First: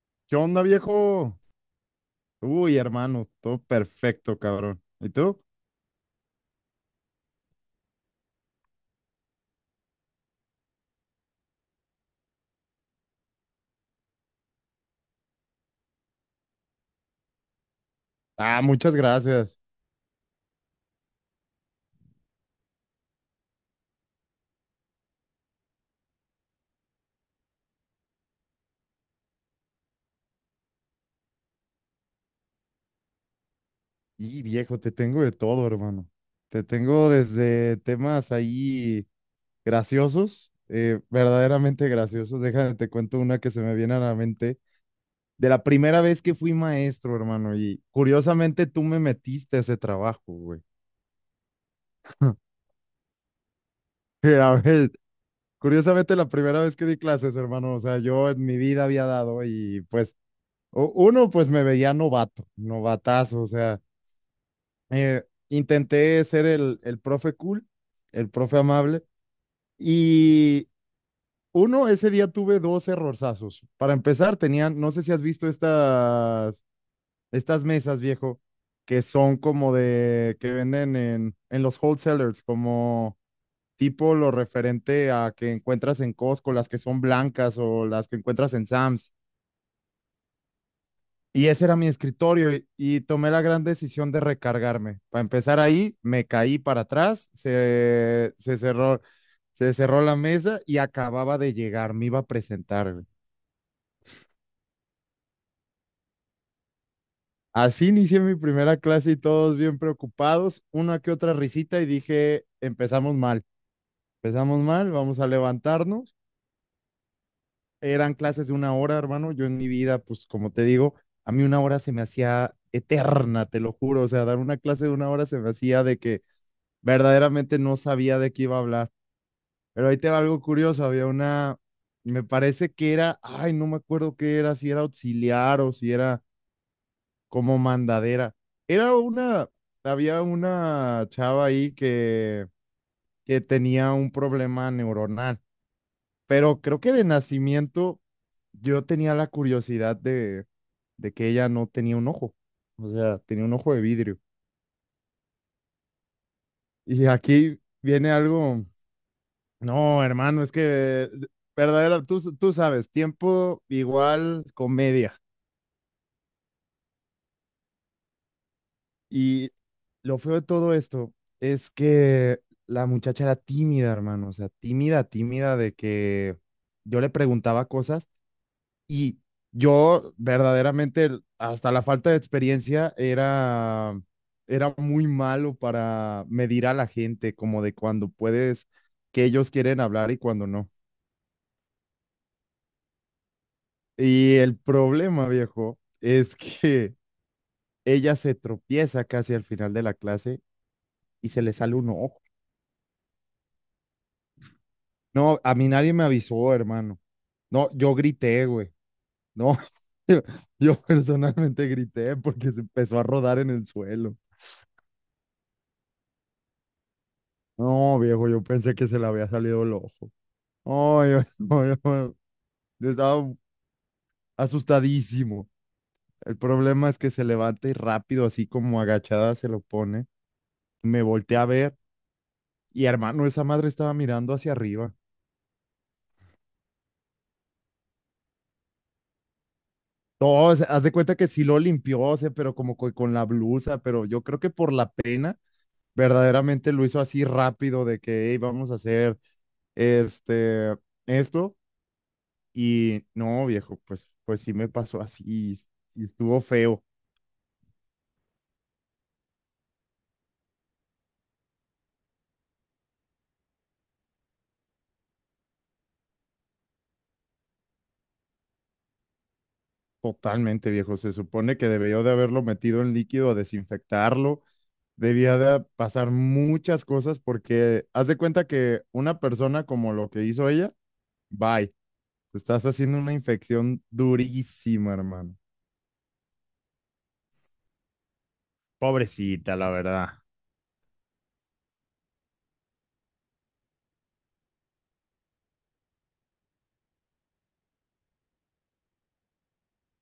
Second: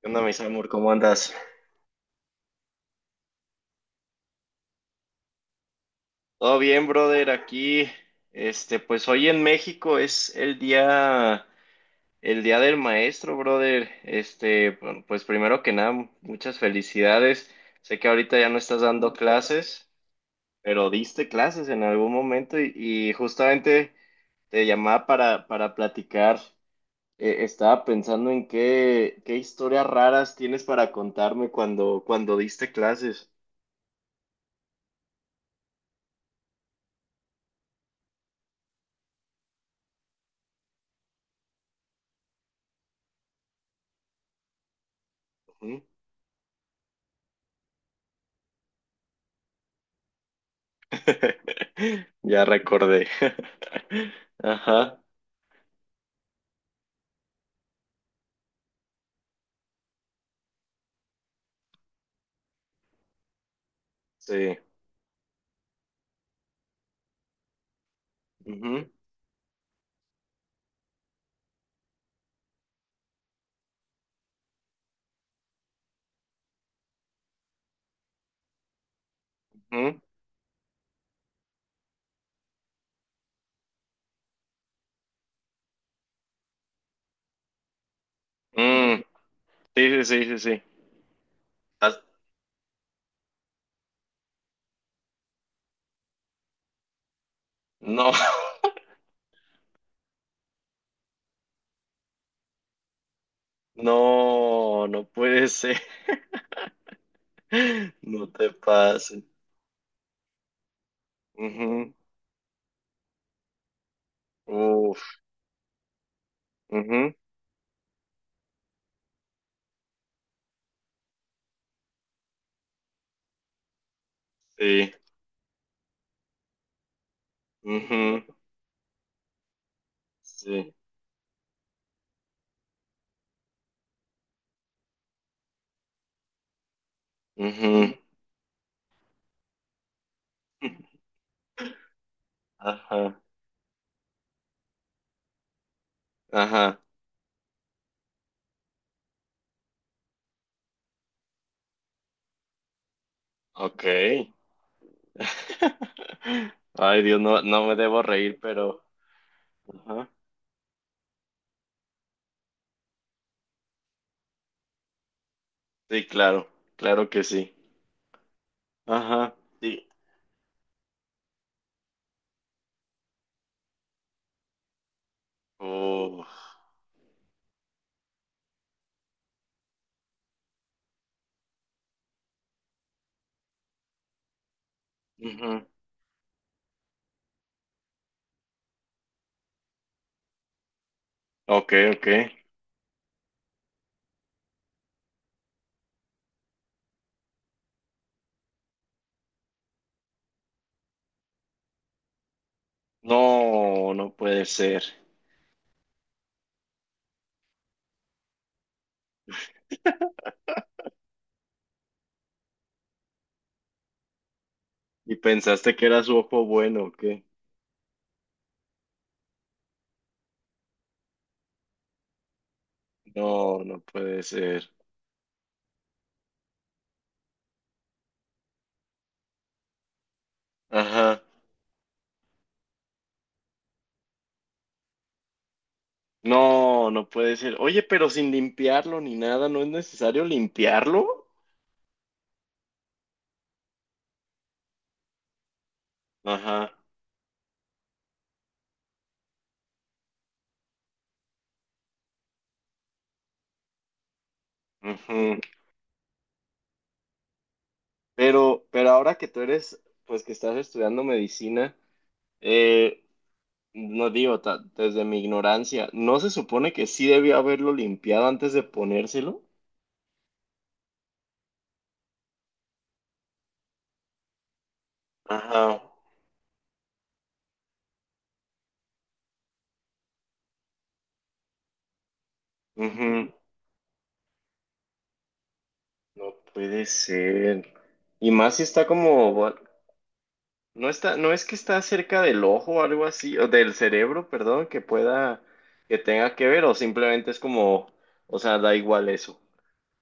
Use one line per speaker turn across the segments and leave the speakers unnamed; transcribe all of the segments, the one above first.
¿Qué onda,
¿Qué
mis
onda,
amor? ¿Cómo andas?
viejo? Uy, hermano, todo perfecto, cabrón. ¿Y tú?
Todo bien, brother, aquí. Pues hoy en México es el día del maestro, brother. Bueno, pues primero que nada, muchas felicidades. Sé que ahorita ya no
Ah,
estás
muchas
dando
gracias.
clases, pero diste clases en algún momento y justamente te llamaba para platicar. Estaba pensando en qué historias raras tienes para contarme cuando diste clases.
Y viejo, te tengo de todo, hermano. Te tengo desde temas ahí graciosos, verdaderamente graciosos. Déjame, te cuento una que se me viene a la mente. De la primera vez que fui maestro, hermano, y curiosamente tú me metiste a ese trabajo, güey.
Ya recordé.
A ver,
Ajá,
curiosamente la primera vez que di clases, hermano, o sea, yo en mi vida había dado y pues uno, pues me veía novato, novatazo, o sea,
sí.
intenté ser el profe cool, el profe
Ujú,
amable, y uno, ese día tuve dos errorzazos. Para empezar, tenían, no sé si has visto estas, estas mesas, viejo, que son como
ujú.
de, que venden en los wholesalers, como tipo lo referente a que encuentras en Costco, las que son blancas o las que encuentras en
Mm,
Sam's.
sí, sí, sí, sí, sí.
Y ese era mi
As-
escritorio y tomé la gran decisión de recargarme. Para empezar ahí, me caí para atrás,
No,
se, se cerró la mesa y acababa de llegar, me iba a presentar, güey.
no, no puede ser.
Así inicié
No
mi
te
primera clase y
pases.
todos bien preocupados, una que otra risita y
Ujú.
dije, empezamos mal,
Uf,
vamos a levantarnos.
ujú,
Eran clases de una hora, hermano. Yo en mi vida, pues como te digo, a mí una hora se me hacía eterna, te lo juro. O sea, dar una clase de
sí,
una hora se me hacía de que verdaderamente no sabía
ujú,
de qué iba a hablar. Pero ahí te va algo
sí,
curioso, había una, me parece que era, ay, no me acuerdo qué era, si era auxiliar o si era como
ujú.
mandadera. Era una, había una chava ahí
Ajá,
que tenía un problema neuronal, pero
ajá,
creo que de nacimiento yo tenía la curiosidad de que ella no tenía un ojo, o sea, tenía un ojo de
ok.
vidrio.
Ay,
Y
Dios, no,
aquí
no me debo
viene
reír,
algo.
pero...
No,
Ajá.
hermano, es que verdadero, tú sabes, tiempo igual comedia.
Sí, claro, claro que sí. Ajá,
Y
sí.
lo feo de todo esto es que la muchacha era tímida, hermano, o sea, tímida, tímida de
Oh,
que yo le preguntaba cosas y yo verdaderamente, hasta la falta de experiencia, era, era muy malo
ujú.
para medir a la gente, como de cuando puedes, que ellos quieren hablar y cuando no.
Ok, ok.
Y el problema, viejo, es que ella se tropieza casi al final de la clase y se le sale un ojo.
No, no puede ser.
No, a mí nadie me avisó, hermano. No, yo grité, güey. No, yo, yo personalmente grité porque se empezó a rodar en el suelo.
¿Y pensaste que era su ojo bueno o qué?
No, viejo, yo pensé que se le había salido el ojo. No, yo, no, yo estaba
No, no puede ser.
asustadísimo. El problema es que se levanta y rápido, así como agachada, se lo pone. Me
Ajá.
volteé a ver. Y hermano, esa madre estaba mirando hacia arriba.
No, no puede ser. Oye, pero sin limpiarlo ni nada, ¿no es necesario
Todo, haz de cuenta
limpiarlo?
que sí lo limpió, o sea, pero como con la blusa, pero yo creo que por la pena, verdaderamente
Ajá.
lo hizo así rápido de que, "Ey, vamos a hacer este, esto." Y no, viejo, pues, pues sí me pasó así
Ujú.
y y estuvo feo,
Pero ahora que tú eres, pues que estás estudiando medicina, eh, no digo, desde mi ignorancia, ¿no se supone que sí debió haberlo limpiado antes de ponérselo?
totalmente, viejo. Se supone que debió de haberlo metido en líquido a desinfectarlo. Debía de
Ajá.
pasar muchas cosas porque haz de cuenta que una persona como lo que hizo ella, bye. Te estás haciendo una
Ujú.
infección durísima, hermano.
No puede ser. Y más si está como,
Pobrecita, la verdad.
no está, no es que está cerca del ojo o algo así, o del cerebro, perdón, que pueda, que tenga que ver, o simplemente es como, o sea, da igual eso.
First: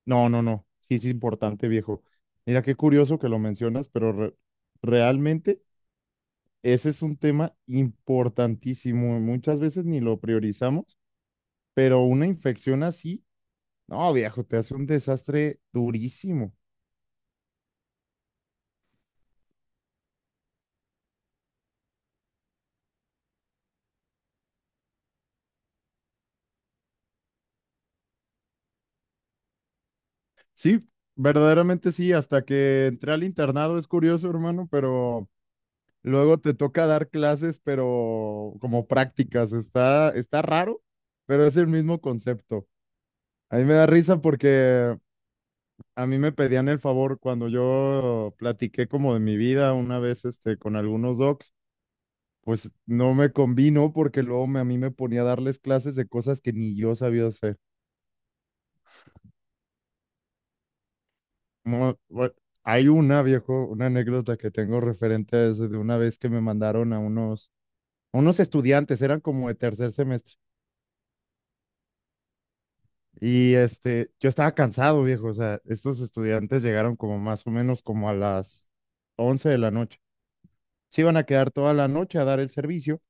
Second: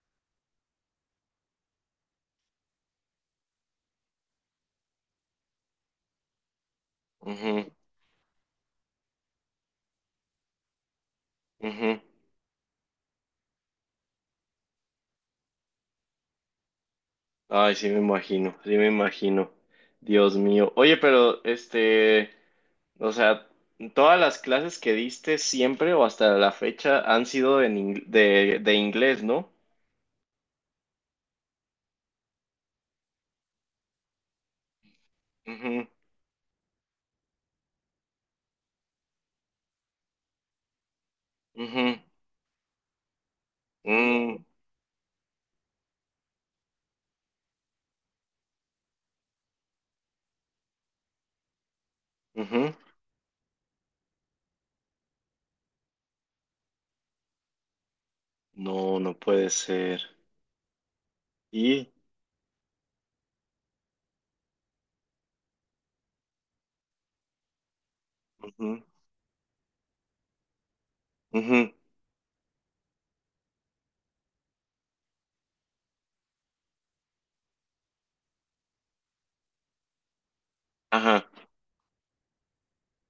No, no, no. Sí, es importante, viejo. Mira, qué curioso que lo mencionas, pero realmente ese es un tema
Ujú,
importantísimo. Muchas veces ni lo priorizamos,
ujú.
pero una infección así, no, viejo, te hace un desastre durísimo.
Ay, sí me imagino, sí me imagino. Dios mío. Oye, pero o sea, todas las clases que diste siempre o hasta la fecha han sido en de inglés, ¿no?
Sí, verdaderamente sí. Hasta que entré al internado es curioso, hermano, pero
Ujú,
luego te toca dar clases, pero como prácticas. Está, está raro, pero es el
ujú,
mismo concepto. A mí me da risa
mm,
porque a mí me pedían el favor cuando yo platiqué como de mi vida una vez este, con algunos docs, pues
ujú.
no me convino porque luego a mí me ponía a darles clases de cosas que ni yo sabía hacer.
No, no puede ser. Y,
Mo- bu- Hay una, viejo, una anécdota que tengo referente a eso de una vez que me mandaron a unos
ujú,
estudiantes, eran como de tercer semestre.
ujú,
Y este, yo estaba cansado, viejo. O sea, estos estudiantes llegaron como más o menos como a las 11 de la noche. Se iban a
ajá,
quedar toda la noche a dar el servicio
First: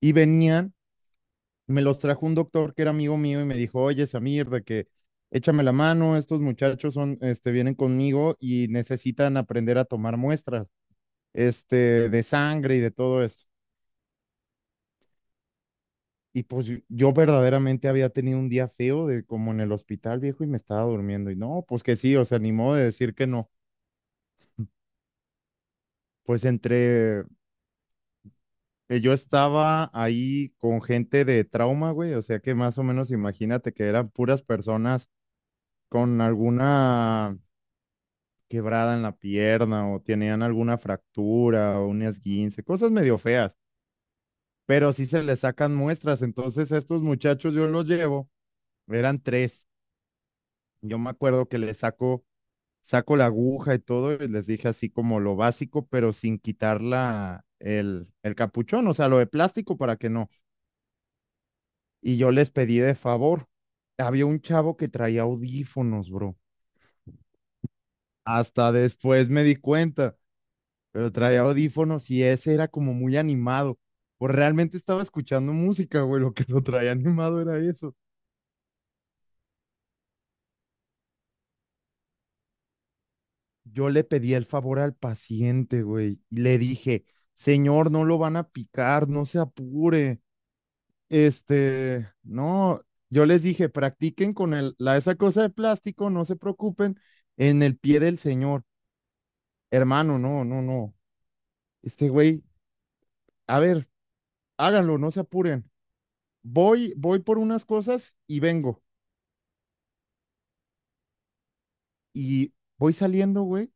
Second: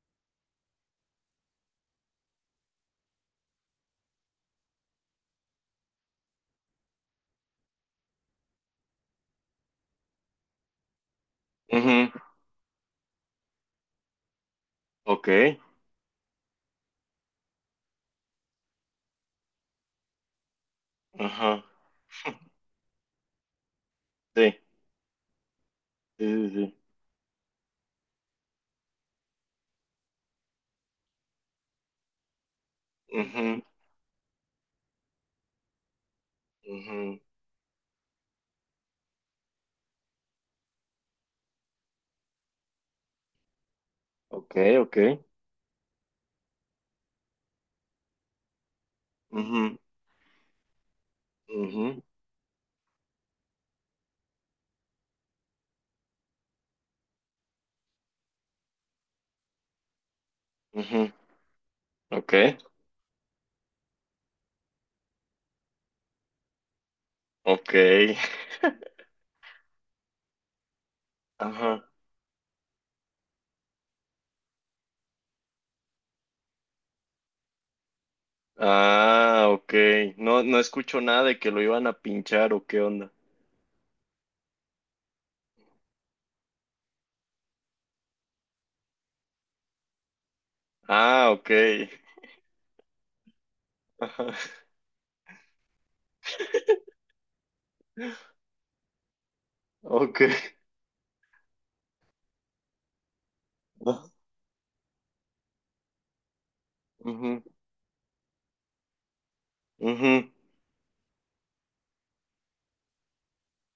y venían, me los trajo un doctor que era amigo mío y me dijo, oye, Samir, de que échame la mano, estos muchachos son, este, vienen conmigo y necesitan aprender a tomar muestras,
ujú,
este, de sangre y de todo esto.
ok,
Y pues yo verdaderamente había tenido un día feo de como en el hospital, viejo, y me estaba durmiendo. Y
ajá,
no, pues que sí, o sea, ni modo de decir que no.
sí, sí,
Pues
sí, sí,
entre, yo estaba ahí con gente de trauma, güey, o sea que más o menos
ujú,
imagínate que eran puras personas con
ujú,
alguna quebrada en la pierna o tenían alguna fractura o un esguince, cosas medio feas,
ok,
pero
ok,
sí se les sacan muestras, entonces estos muchachos yo los llevo, eran tres,
ujú,
yo me acuerdo que les
ujú,
saco, saco la aguja y todo y les dije así como lo básico, pero sin quitar la, el capuchón, o sea, lo de plástico para que no
ujú,
y yo
ok,
les pedí de favor. Había un chavo que traía audífonos, bro.
ok,
Hasta después me di cuenta, pero traía
ajá,
audífonos y ese era como muy animado. Pues realmente estaba escuchando música, güey. Lo que lo traía animado era eso.
ah, ok, no, no escucho nada de que lo iban a pinchar o qué onda.
Yo le pedí el favor al paciente, güey, y le dije, señor, no lo van a picar, no se apure.
Ah, ok,
Este, no, yo les dije,
ajá,
practiquen con el, la, esa cosa de plástico, no se preocupen, en el pie del señor. Hermano,
ok,
no, no, no. Este güey, a ver, háganlo, no se apuren. Voy, voy por
ujú,
unas cosas y vengo.
ujú,
Y voy saliendo, güey.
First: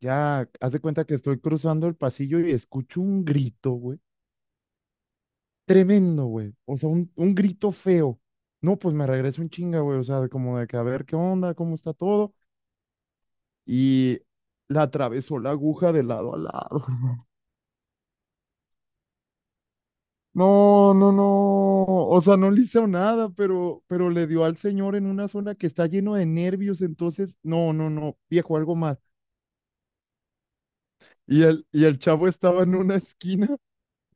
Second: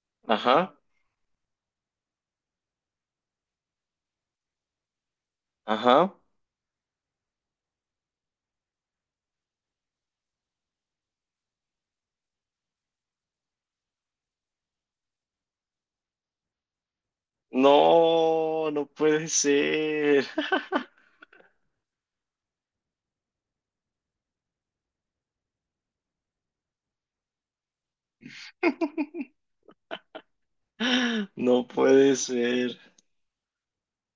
Ya, haz
ajá,
de cuenta que estoy cruzando el pasillo y escucho un grito, güey.
ajá,
Tremendo, güey. O sea, un grito feo. No, pues me regreso un chinga, güey. O sea, de como de que a ver qué onda, cómo está todo. Y la atravesó la aguja de lado a lado.
no, no puede ser.
No, no, no. O sea, no le hizo nada, pero le dio al señor en una zona que está lleno de nervios. Entonces, no, no, no, viejo, algo mal.
No
Y el
puede
chavo estaba en
ser.
una esquina,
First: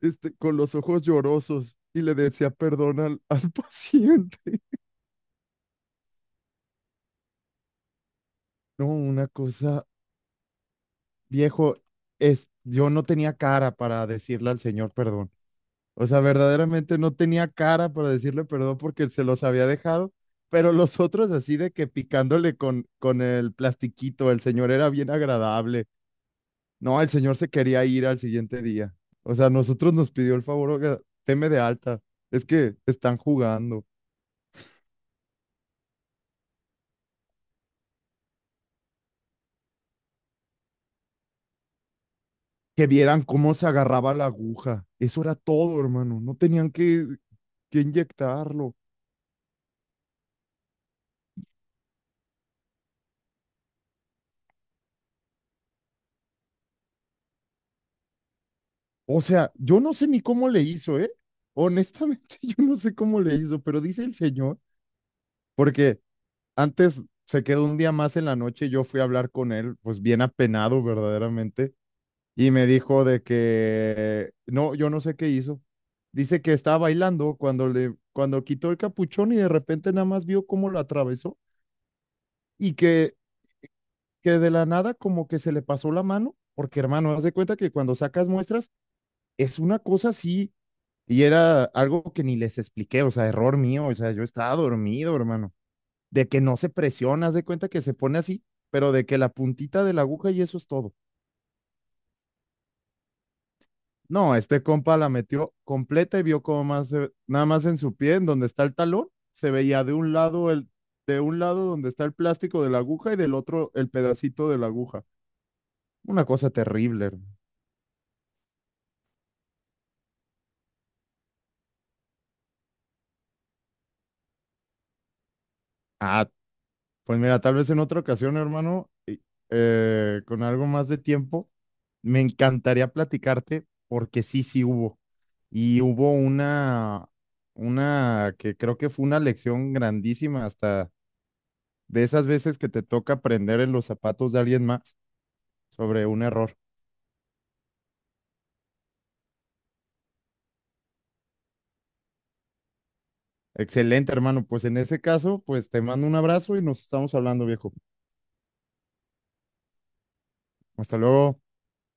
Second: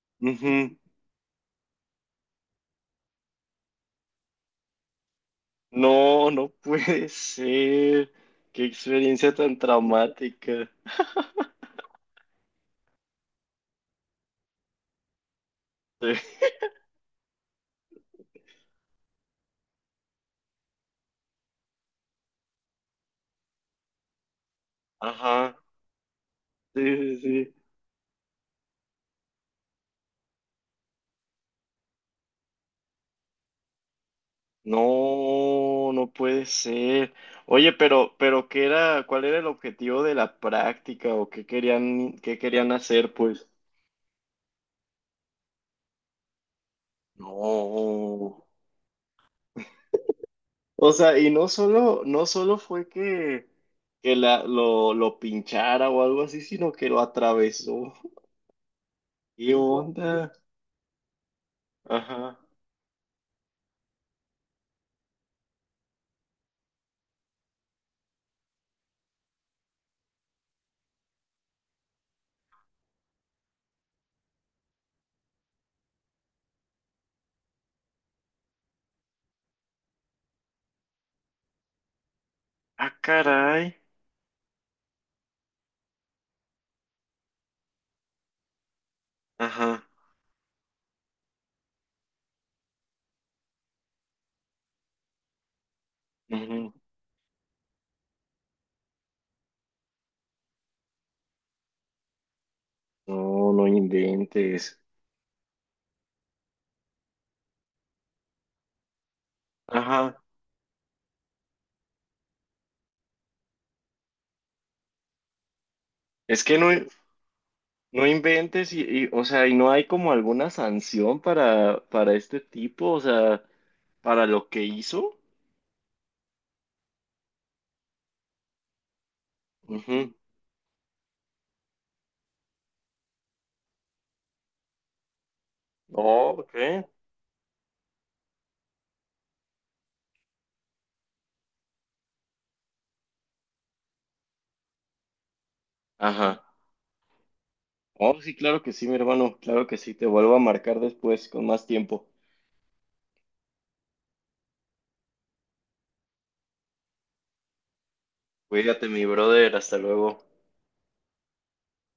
este, con
Ujú.
los ojos llorosos y le decía perdón al, al paciente.
No, no puede ser. Qué
No, una
experiencia tan
cosa,
traumática.
viejo, es, yo no tenía cara para decirle al señor perdón. O
Sí.
sea, verdaderamente no tenía cara para decirle perdón porque se los había dejado, pero los otros así de que picándole con el plastiquito, el señor era bien
Ajá.
agradable.
Sí,
No, el
sí,
señor se
sí.
quería ir al siguiente día. O sea, nosotros nos pidió el favor, oiga, teme de alta, es que están jugando.
No, no puede ser. Oye, pero ¿qué era, cuál era el objetivo de la práctica o qué querían
Que
hacer,
vieran
pues?
cómo se agarraba la aguja. Eso era todo, hermano. No tenían que
No.
inyectarlo.
O sea, y no solo, no solo fue que la, lo pinchara o algo así, sino que lo atravesó.
O sea,
¿Qué
yo no sé ni
onda?
cómo le hizo, ¿eh?
Ajá.
Honestamente, yo no sé cómo le hizo, pero dice el señor, porque antes se quedó un día más en la noche, yo fui a hablar con él, pues bien apenado verdaderamente, y me dijo de que no, yo no sé qué hizo. Dice que estaba bailando cuando le cuando quitó el capuchón y de repente nada más vio cómo lo atravesó y
Ah, caray.
que de la nada como que se le pasó la mano, porque hermano, haz de cuenta que cuando sacas muestras es una
Ajá.
cosa así y era algo que ni les expliqué, o sea, error mío, o sea, yo estaba dormido, hermano, de que no se
Ujú.
presiona, haz de cuenta que se pone así, pero de que la puntita de la aguja y eso es todo.
No, no
No, este
inventes.
compa la metió completa y vio como más, nada más en su pie, en donde está el talón, se veía
Ajá.
de un lado donde está el plástico de la aguja y del otro el pedacito de la aguja. Una
Es
cosa
que no,
terrible, hermano.
no inventes y, o sea, y no hay como alguna sanción para este tipo, o sea, para lo que hizo.
Ah, pues mira, tal vez en otra ocasión, hermano,
Ujú.
con algo más de tiempo, me encantaría platicarte porque sí, sí hubo. Y hubo
Oh, ok.
una que creo que fue una lección grandísima, hasta de esas veces que te toca aprender en los zapatos de alguien más sobre un
Ajá.
error.
Oh, sí, claro que sí, mi hermano. Claro que sí. Te vuelvo a marcar después con más tiempo.
Excelente, hermano. Pues en ese caso, pues te mando un abrazo y nos estamos hablando, viejo.
Cuídate, mi brother. Hasta luego.
Hasta luego.